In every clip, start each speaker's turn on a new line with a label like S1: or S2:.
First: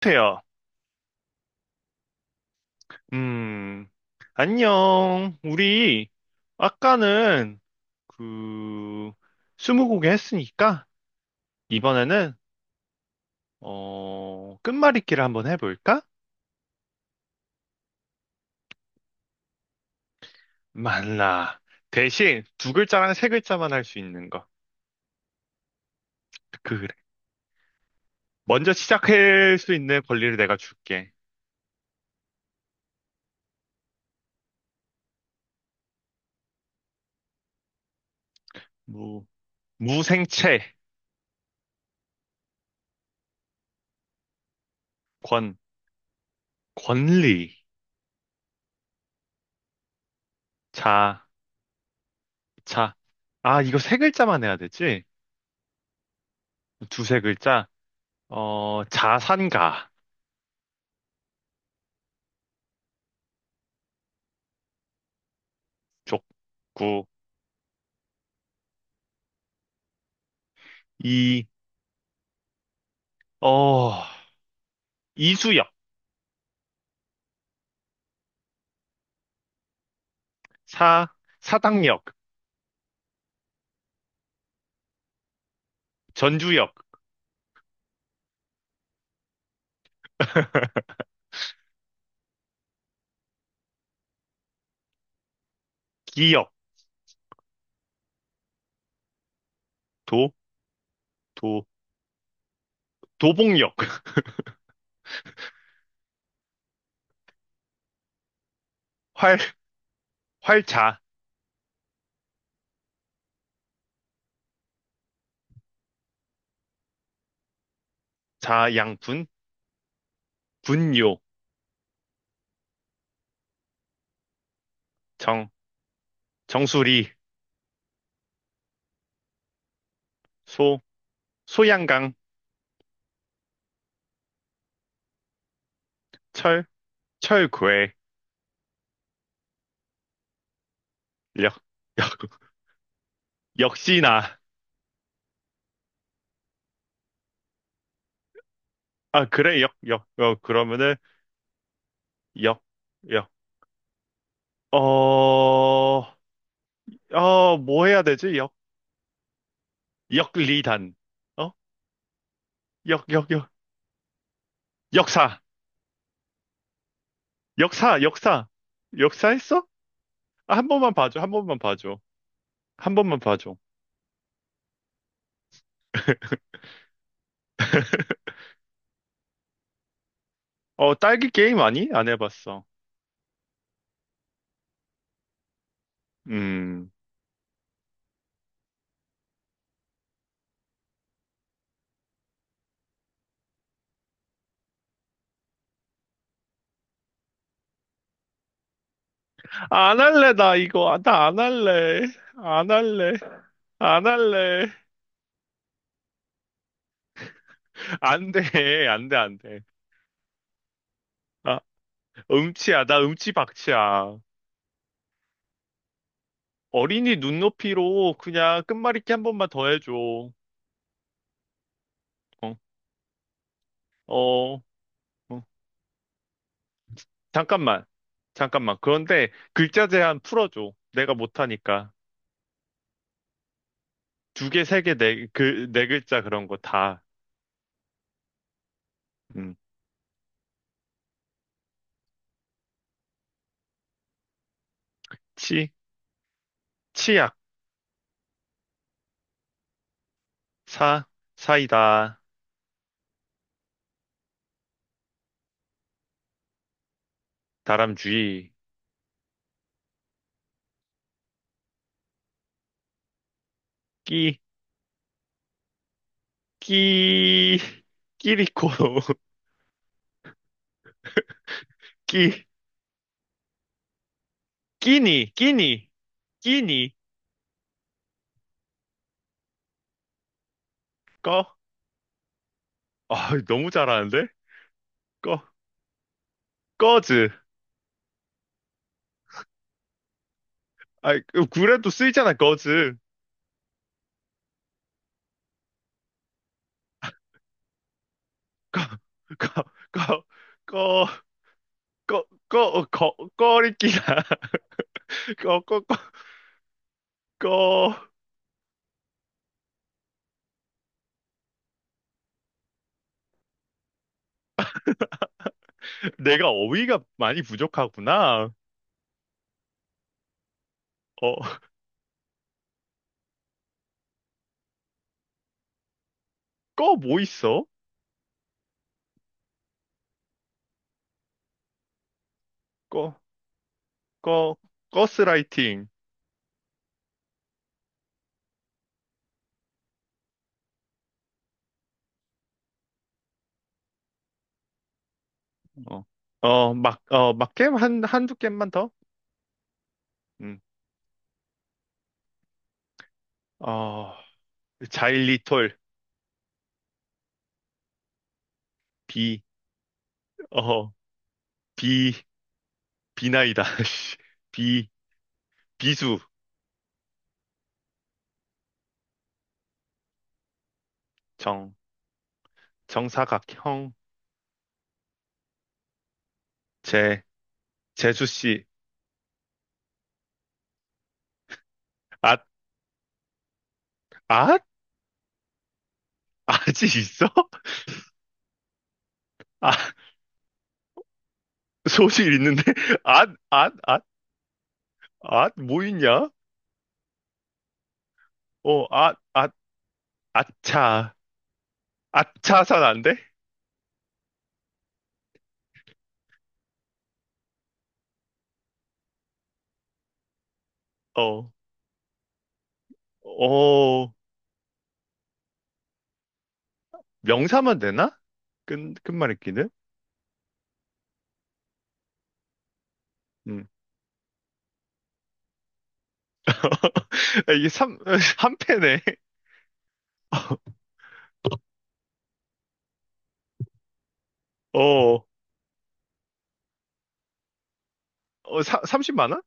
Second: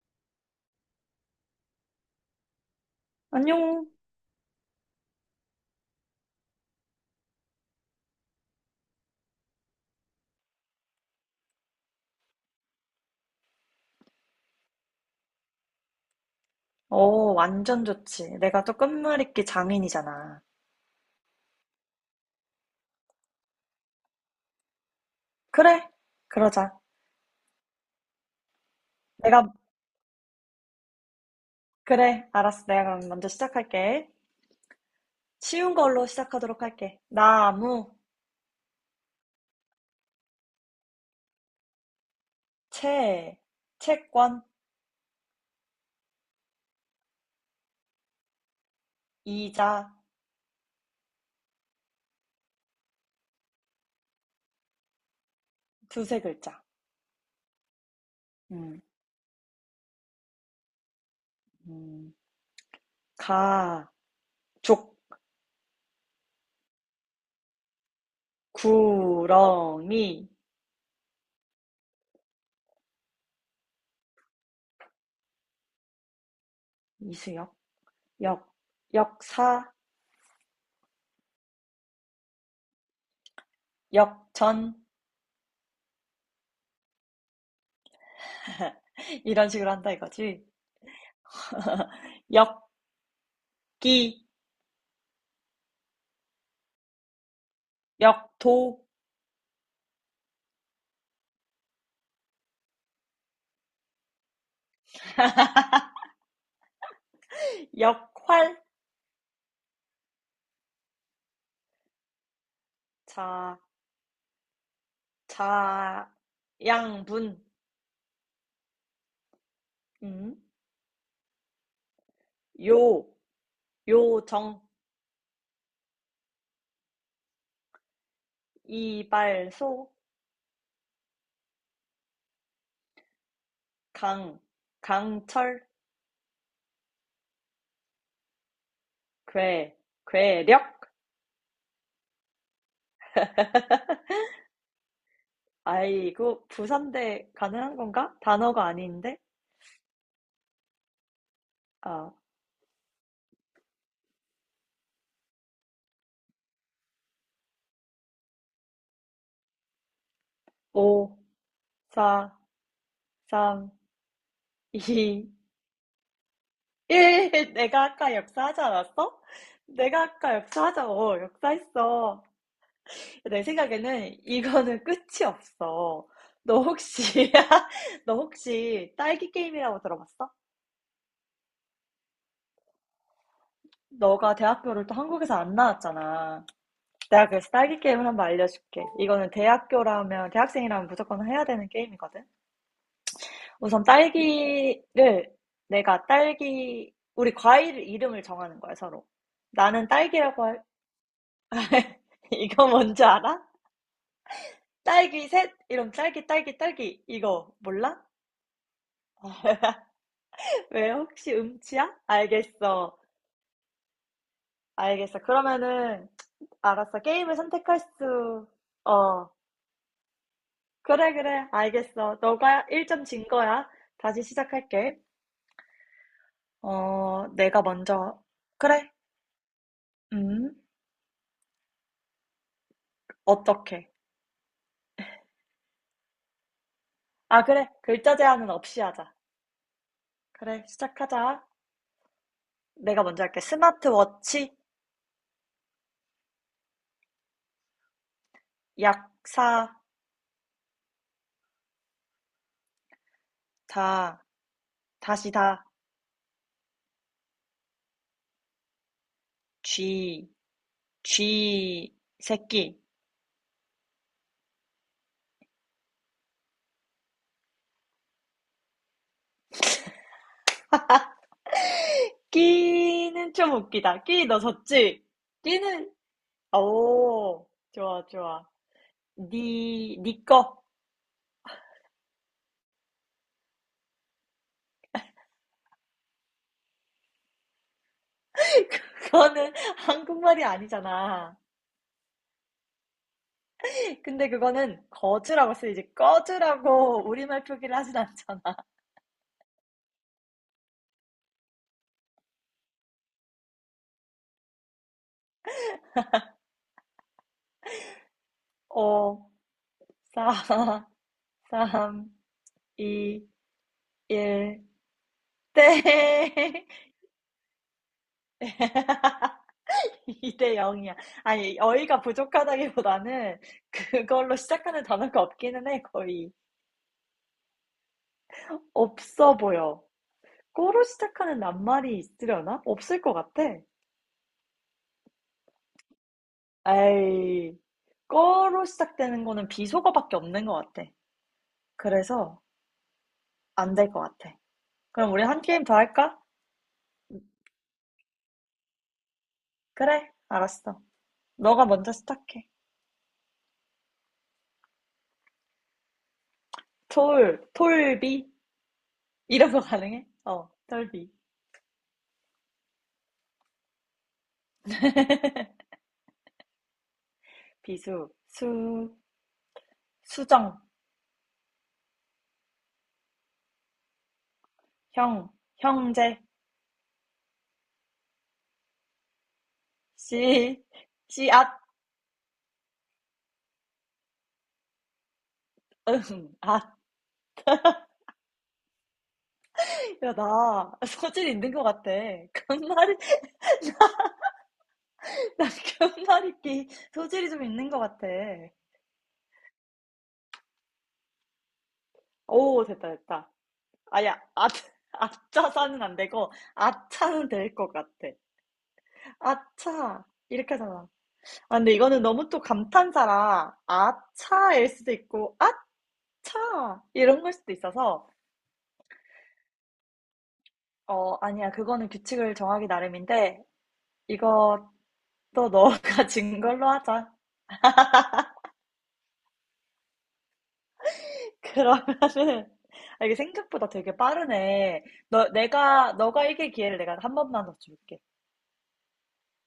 S1: 태야, 음,
S2: 안녕.
S1: 안녕. 우리 아까는 그 스무고개 했으니까 이번에는 끝말잇기를 한번 해볼까?
S2: 어, 완전 좋지. 내가 또 끝말잇기 장인이잖아.
S1: 말라. 대신 2글자랑 3글자만 할 수 있는 거.
S2: 그래, 그러자.
S1: 그래. 먼저
S2: 내가,
S1: 시작할 수 있는 권리를 내가 줄게.
S2: 그래, 알았어. 내가 그럼 먼저 시작할게. 쉬운 걸로 시작하도록 할게. 나무,
S1: 무. 무생채.
S2: 채, 채권,
S1: 권. 권리.
S2: 이자,
S1: 자. 자. 아, 이거 3글자만 해야 되지?
S2: 두세 글자.
S1: 두세 글자.
S2: 음,
S1: 자산가.
S2: 음, 가, 족,
S1: 족구.
S2: 구렁이,
S1: 이. 어, 이수역.
S2: 이수역, 역, 역사,
S1: 사. 사당역.
S2: 역전.
S1: 전주역.
S2: 이런 식으로 한다 이거지. 역기,
S1: 기역.
S2: 역도,
S1: 도. 도. 도봉역.
S2: 역활,
S1: 활. 활자.
S2: 자, 자, 양분,
S1: 자, 양분.
S2: 음,
S1: 분요.
S2: 요, 요정,
S1: 정. 정수리.
S2: 이발소,
S1: 소. 소양강.
S2: 강, 강철,
S1: 철. 철괴.
S2: 괴, 괴력.
S1: 역. 역. 역시나.
S2: 아이고, 부산대 가능한 건가? 단어가 아닌데?
S1: 아, 그래, 역, 역, 역, 그러면은,
S2: 아,
S1: 역, 역, 어, 어, 뭐 해야 되지? 역. 역리단.
S2: 5,
S1: 어?
S2: 4,
S1: 역, 역, 역.
S2: 3, 2, 1.
S1: 역사.
S2: 내가
S1: 역사,
S2: 아까
S1: 역사.
S2: 역사하지 않았어?
S1: 역사 했어?
S2: 내가 아까
S1: 아, 한
S2: 역사하자.
S1: 번만
S2: 어,
S1: 봐줘, 한 번만 봐줘.
S2: 역사했어.
S1: 한 번만
S2: 내
S1: 봐줘.
S2: 생각에는 이거는 끝이 없어. 너 혹시, 너 혹시 딸기 게임이라고 들어봤어?
S1: 어, 딸기 게임 아니? 안 해봤어.
S2: 너가 대학교를 또 한국에서 안 나왔잖아.
S1: 음.
S2: 내가 그래서 딸기 게임을 한번 알려줄게. 이거는 대학교라면, 대학생이라면 무조건 해야 되는 게임이거든. 우선 딸기를, 내가 딸기, 우리 과일 이름을 정하는 거야, 서로. 나는
S1: 아, 안 할래,
S2: 딸기라고
S1: 나
S2: 할,
S1: 이거. 아, 나안 할래.
S2: 이거
S1: 안
S2: 뭔지
S1: 할래.
S2: 알아?
S1: 안 할래.
S2: 딸기 셋? 이런 딸기, 딸기, 딸기. 이거 몰라?
S1: 안 돼, 안 돼, 안 돼.
S2: 왜요? 혹시
S1: 아,
S2: 음치야?
S1: 음치야.
S2: 알겠어.
S1: 나 음치 박치야.
S2: 알겠어. 그러면은, 알았어.
S1: 어린이
S2: 게임을 선택할
S1: 눈높이로
S2: 수,
S1: 그냥 끝말잇기 한
S2: 어.
S1: 번만 더 해줘. 어,
S2: 그래, 그래. 알겠어. 너가 1점 진 거야. 다시
S1: 어,
S2: 시작할게.
S1: 어.
S2: 어, 내가
S1: 잠깐만.
S2: 먼저.
S1: 잠깐만,
S2: 그래.
S1: 그런데 글자 제한
S2: 음,
S1: 풀어줘. 내가 못하니까.
S2: 어떻게?
S1: 2개, 3개, 네, 그, 4글자 그런 거 다.
S2: 아, 그래. 글자 제한은 없이 하자.
S1: 음.
S2: 그래, 시작하자. 내가 먼저 할게. 스마트워치,
S1: 치. 치약.
S2: 약사,
S1: 사. 사이다.
S2: 다, 다시 다,
S1: 다람쥐.
S2: 쥐, 쥐, 새끼.
S1: 끼. 끼. 끼리코. 끼.
S2: 끼는 좀 웃기다. 끼 너 졌지?
S1: 끼니. 끼니.
S2: 끼는
S1: 끼니.
S2: 오 좋아 좋아. 니니거
S1: 꺼. 아, 너무 잘하는데? 꺼. 꺼즈.
S2: 그거는 한국말이
S1: 아,
S2: 아니잖아.
S1: 그래도 쓰이잖아, 꺼즈.
S2: 근데 그거는 거즈라고 쓰이지 꺼즈라고 우리말 표기를 하진 않잖아.
S1: 꺼, 꺼, 꺼, 꺼, 꺼, 꺼, 어, 꺼, 꺼리끼나. 꺼, 꺼, 꺼, 꺼.
S2: 5, 4, 3, 2, 1,
S1: 내가
S2: 땡!
S1: 어휘가 많이 부족하구나.
S2: 2대 0이야.
S1: 어.
S2: 아니, 어이가 부족하다기보다는 그걸로 시작하는 단어가 없기는 해, 거의.
S1: 꺼 뭐 있어?
S2: 없어 보여. 꺼로 시작하는 낱말이 있으려나? 없을 것
S1: 꺼,
S2: 같아.
S1: 꺼, 가스라이팅.
S2: 에이, 꺼로 시작되는 거는 비속어밖에 없는 것 같아. 그래서 안 될 것 같아. 그럼 우리 한 게임 더
S1: 어,
S2: 할까?
S1: 어, 막, 어, 막 게임 한, 한두 게임만 더?
S2: 그래,
S1: 음.
S2: 알았어. 너가 먼저 시작해.
S1: 어, 자일리톨.
S2: 톨, 톨비
S1: 비.
S2: 이런 거 가능해? 어,
S1: 어,
S2: 톨비.
S1: 비, 비나이다. 씨. 비. 비수.
S2: 비수, 수, 수정,
S1: 정. 정사각형.
S2: 형, 형제,
S1: 재. 재수씨.
S2: 씨, 씨앗,
S1: 아. 아?
S2: 응, 앗.
S1: 아직 있어? 아.
S2: 야, 나 소질이 있는 것 같아.
S1: 소질 있는데?
S2: 견말이,
S1: 아. 아, 아,
S2: 나
S1: 아, 뭐 있냐?
S2: 견말잇기 소질이 좀 있는 것 같아.
S1: 어, 아, 아, 아차.
S2: 오,
S1: 아차산
S2: 됐다,
S1: 안 돼?
S2: 됐다. 아야, 아, 아차사는 안 되고, 아차는 될 것 같아. 아차. 이렇게 하잖아.
S1: 어.
S2: 아, 근데 이거는 너무 또 감탄사라,
S1: 어.
S2: 아차일 수도 있고, 아차! 이런 걸 수도
S1: 명사만
S2: 있어서,
S1: 되나? 끝, 끝말잇기는?
S2: 어, 아니야. 그거는 규칙을 정하기 나름인데,
S1: 음.
S2: 이것도 너가 진 걸로 하자.
S1: 이게 삼, 한 패네.
S2: 그러면은 아 이게 생각보다 되게 빠르네.
S1: 어,
S2: 너 내가 너가 이길 기회를 내가 한 번만 더 줄게.
S1: 어, 사, 10,000원?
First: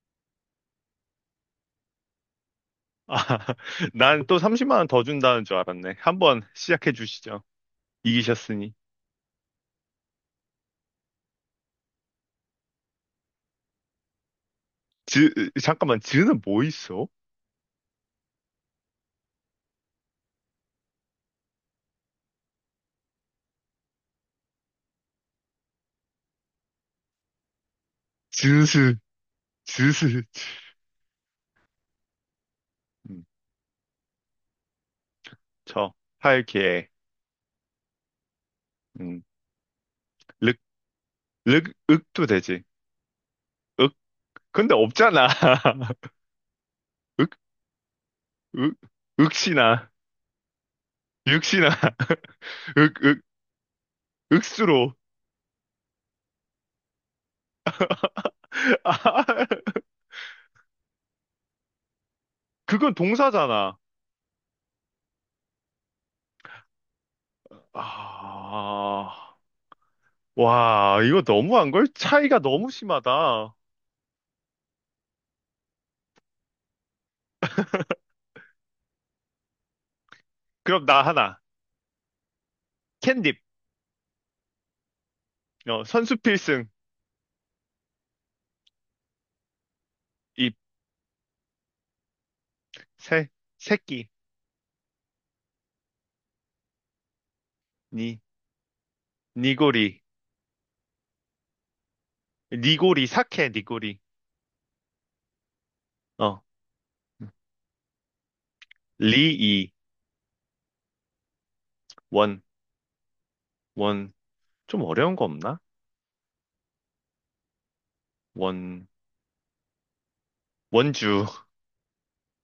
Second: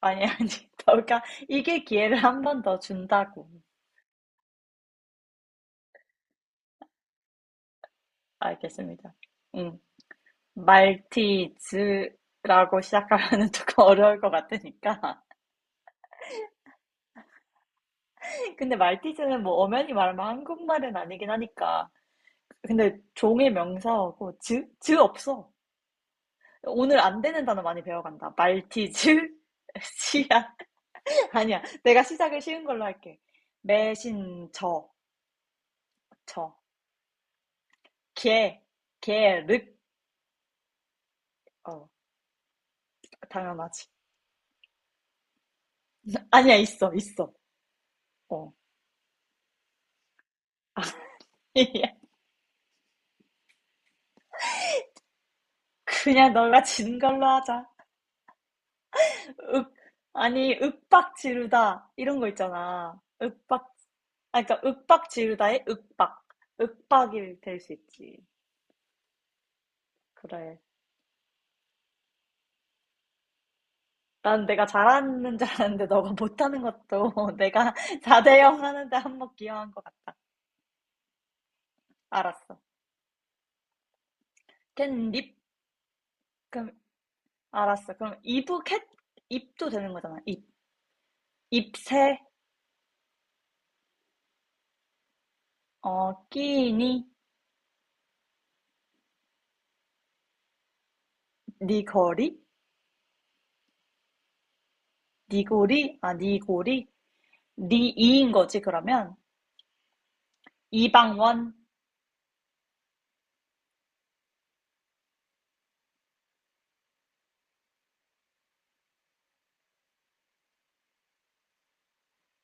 S2: 아니 아니 너가 이길 기회를 한 번 더
S1: 아,
S2: 준다고.
S1: 난 또 300,000원 더 준다는 줄 알았네. 한번 시작해 주시죠. 이기셨으니.
S2: 알겠습니다. 응. 말티즈라고 시작하면은 조금 어려울 것 같으니까.
S1: 즈. 잠깐만, 즈는 뭐 있어?
S2: 근데 말티즈는 뭐 엄연히 말하면 한국말은 아니긴 하니까. 근데 종의 명사하고 즈? 즈 없어. 오늘 안 되는 단어 많이 배워간다.
S1: 즈스.
S2: 말티즈,
S1: 즈스. 즈.
S2: 씨앗, 아니야. 내가 시작을 쉬운 걸로 할게.
S1: 음.
S2: 매신,
S1: 저.
S2: 저.
S1: 할게..
S2: 개,
S1: 음.
S2: 개, 륵.
S1: 륵. 륵.
S2: 어,
S1: 윽도 되지.
S2: 당연하지.
S1: 윽? 근데 없잖아.
S2: 아니야, 있어, 있어.
S1: 윽.
S2: 어.
S1: 윽. 윽시나. 윽시나. 윽, 윽, 윽수로.
S2: 그냥 너가 진 걸로 하자.
S1: 아.
S2: 윽, 아니, 윽박 지르다. 이런 거
S1: 그건
S2: 있잖아. 윽박,
S1: 동사잖아.
S2: 아, 그러니까 윽박 지르다의 윽박. 윽박이 될 수 있지.
S1: 아.
S2: 그래.
S1: 와, 이거 너무한 걸? 차이가 너무 심하다.
S2: 난 내가 잘하는 줄 알았는데 너가 못하는 것도 내가 4대0 하는데 한 번 기여한 것 같아.
S1: 그럼 나 하나.
S2: 알았어.
S1: 캔딥.
S2: 캣닙?
S1: 어, 선수 필승.
S2: 그럼 알았어. 그럼 이북햇 입도 되는 거잖아. 입
S1: 입.
S2: 입새
S1: 새. 새끼.
S2: 어 끼니
S1: 니. 니고리.
S2: 니거리
S1: 니고리. 사케. 니고리.
S2: 니고리 아
S1: 어.
S2: 니고리 니이인 거지 그러면
S1: 리이.
S2: 이방원
S1: 원. 원. 좀 어려운 거 없나? 원. 원주.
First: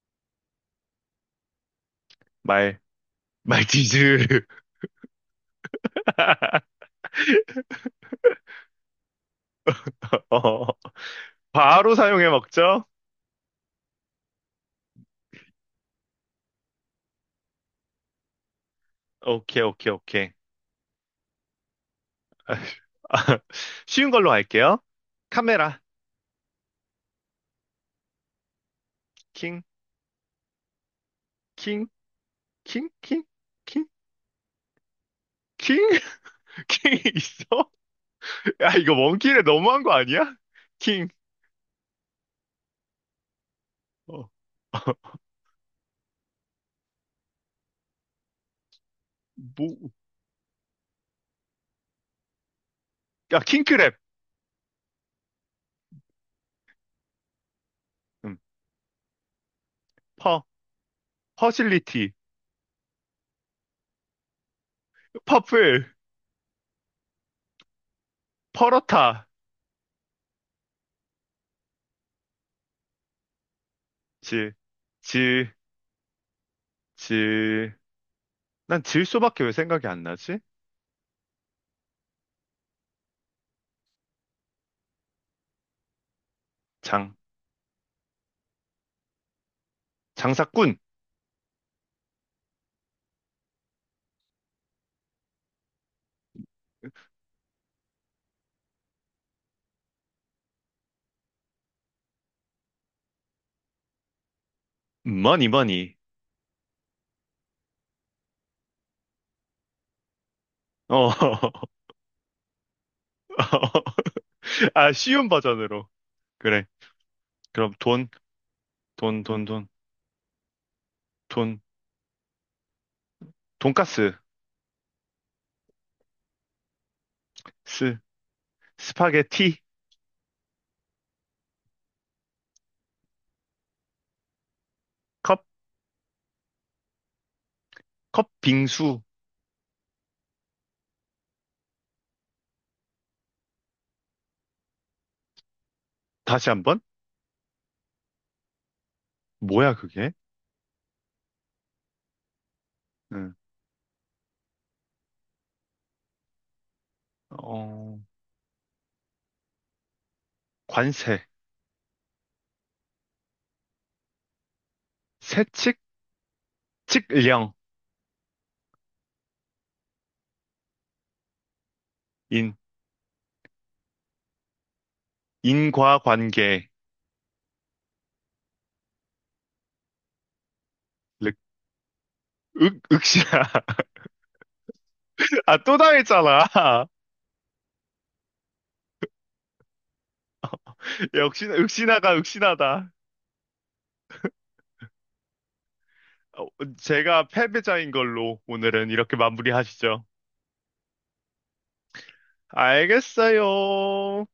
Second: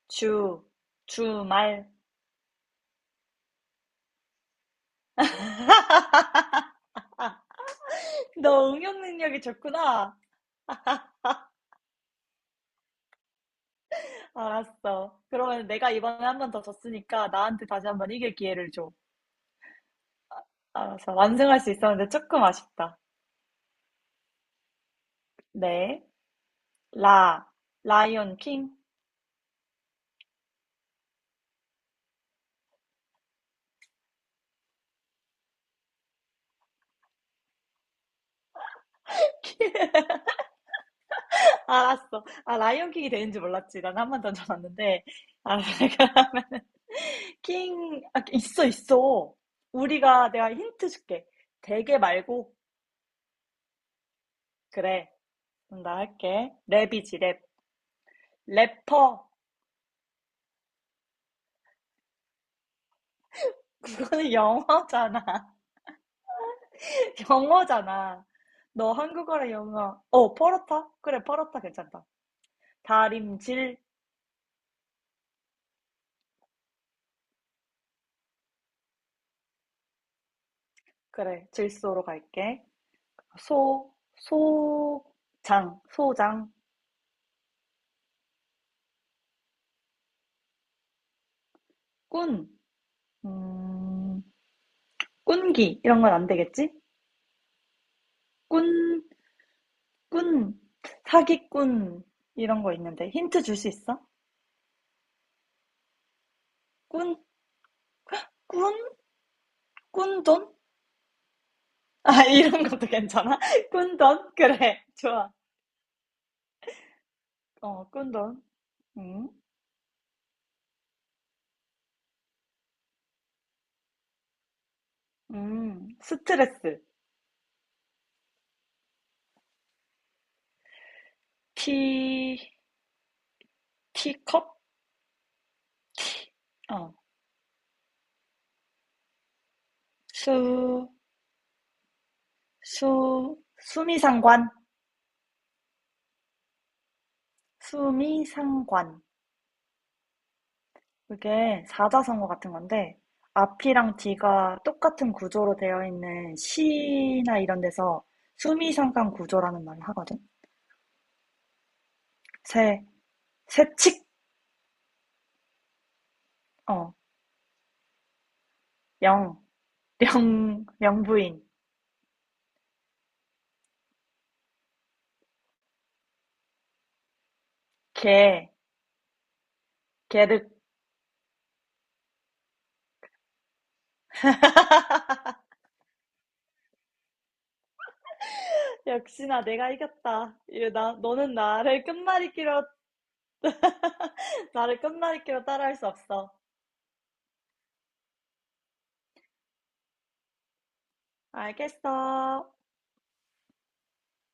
S2: 주 주말
S1: 말. 말티즈.
S2: 아, 너 응용 능력이 좋구나.
S1: 어, 바로 사용해 먹죠?
S2: 알았어. 그러면 내가 이번에 한 번 더 졌으니까 나한테 다시 한 번 이길 기회를 줘.
S1: 오케이, 오케이, 오케이.
S2: 알았어. 완승할 수 있었는데 조금 아쉽다.
S1: 쉬운 걸로 할게요. 카메라.
S2: 네. 라 라이온 킹.
S1: 킹, 킹, 킹, 킹, 킹, 킹. 킹 있어? 야, 이거 원킬에 너무한 거 아니야? 킹.
S2: 알았어. 아, 라이언킹이 되는지 몰랐지. 난 한 번
S1: 어.
S2: 던져놨는데. 아, 그러면은, 킹, 아, 있어, 있어.
S1: 뭐,
S2: 우리가, 내가 힌트 줄게. 대게 말고,
S1: 야, 킹크랩.
S2: 그래. 그럼 나 할게. 랩이지, 랩.
S1: 음.
S2: 래퍼.
S1: 퍼. 퍼실리티.
S2: 그거는 영어잖아.
S1: 퍼플.
S2: 영어잖아. 너
S1: 퍼러타.
S2: 한국어랑 영어. 어, 퍼렇다? 그래, 퍼렇다 괜찮다. 다림질.
S1: 질. 질. 질. 난 질소밖에 왜 생각이 안 나지?
S2: 그래, 질소로 갈게. 소, 소장,
S1: 장. 장사꾼.
S2: 꾼. 음, 꾼기 이런 건 안 되겠지? 꾼, 꾼, 사기꾼 이런 거 있는데 힌트 줄 수 있어?
S1: 머니, 머니.
S2: 꾼, 꾼, 꾼돈?
S1: 어.
S2: 아, 이런 것도 괜찮아? 꾼돈? 그래,
S1: 아, 쉬운
S2: 좋아.
S1: 버전으로. 그래. 그럼
S2: 어,
S1: 돈.
S2: 꾼돈.
S1: 돈,
S2: 음,
S1: 돈, 돈, 돈, 돈가스.
S2: 스트레스.
S1: 스. 스파게티.
S2: 티, 티컵?
S1: 컵.
S2: 티, 어,
S1: 컵, 빙수.
S2: 수, 수미상관.
S1: 다시 한번?
S2: 수미상관.
S1: 뭐야, 그게?
S2: 그게 사자성어 같은 건데,
S1: 응.
S2: 앞이랑 뒤가 똑같은 구조로 되어 있는 시나 이런
S1: 어,
S2: 데서 수미상관 구조라는 말을 하거든?
S1: 관세.
S2: 새, 새칙,
S1: 세칙.
S2: 어,
S1: 칙령.
S2: 영, 령, 명부인,
S1: 인. 인과관계.
S2: 개, 개득.
S1: 륵. 윽. 윽신아. 아, 또 당했잖아.
S2: 역시나 내가 이겼다. 이거 나, 너는
S1: 역시나,
S2: 나를
S1: 윽신아가
S2: 끝말잇기로,
S1: 윽신하다.
S2: 나를 끝말잇기로 따라할 수 없어.
S1: 어, 제가 패배자인 걸로 오늘은 이렇게 마무리하시죠.
S2: 알겠어.
S1: 알겠어요.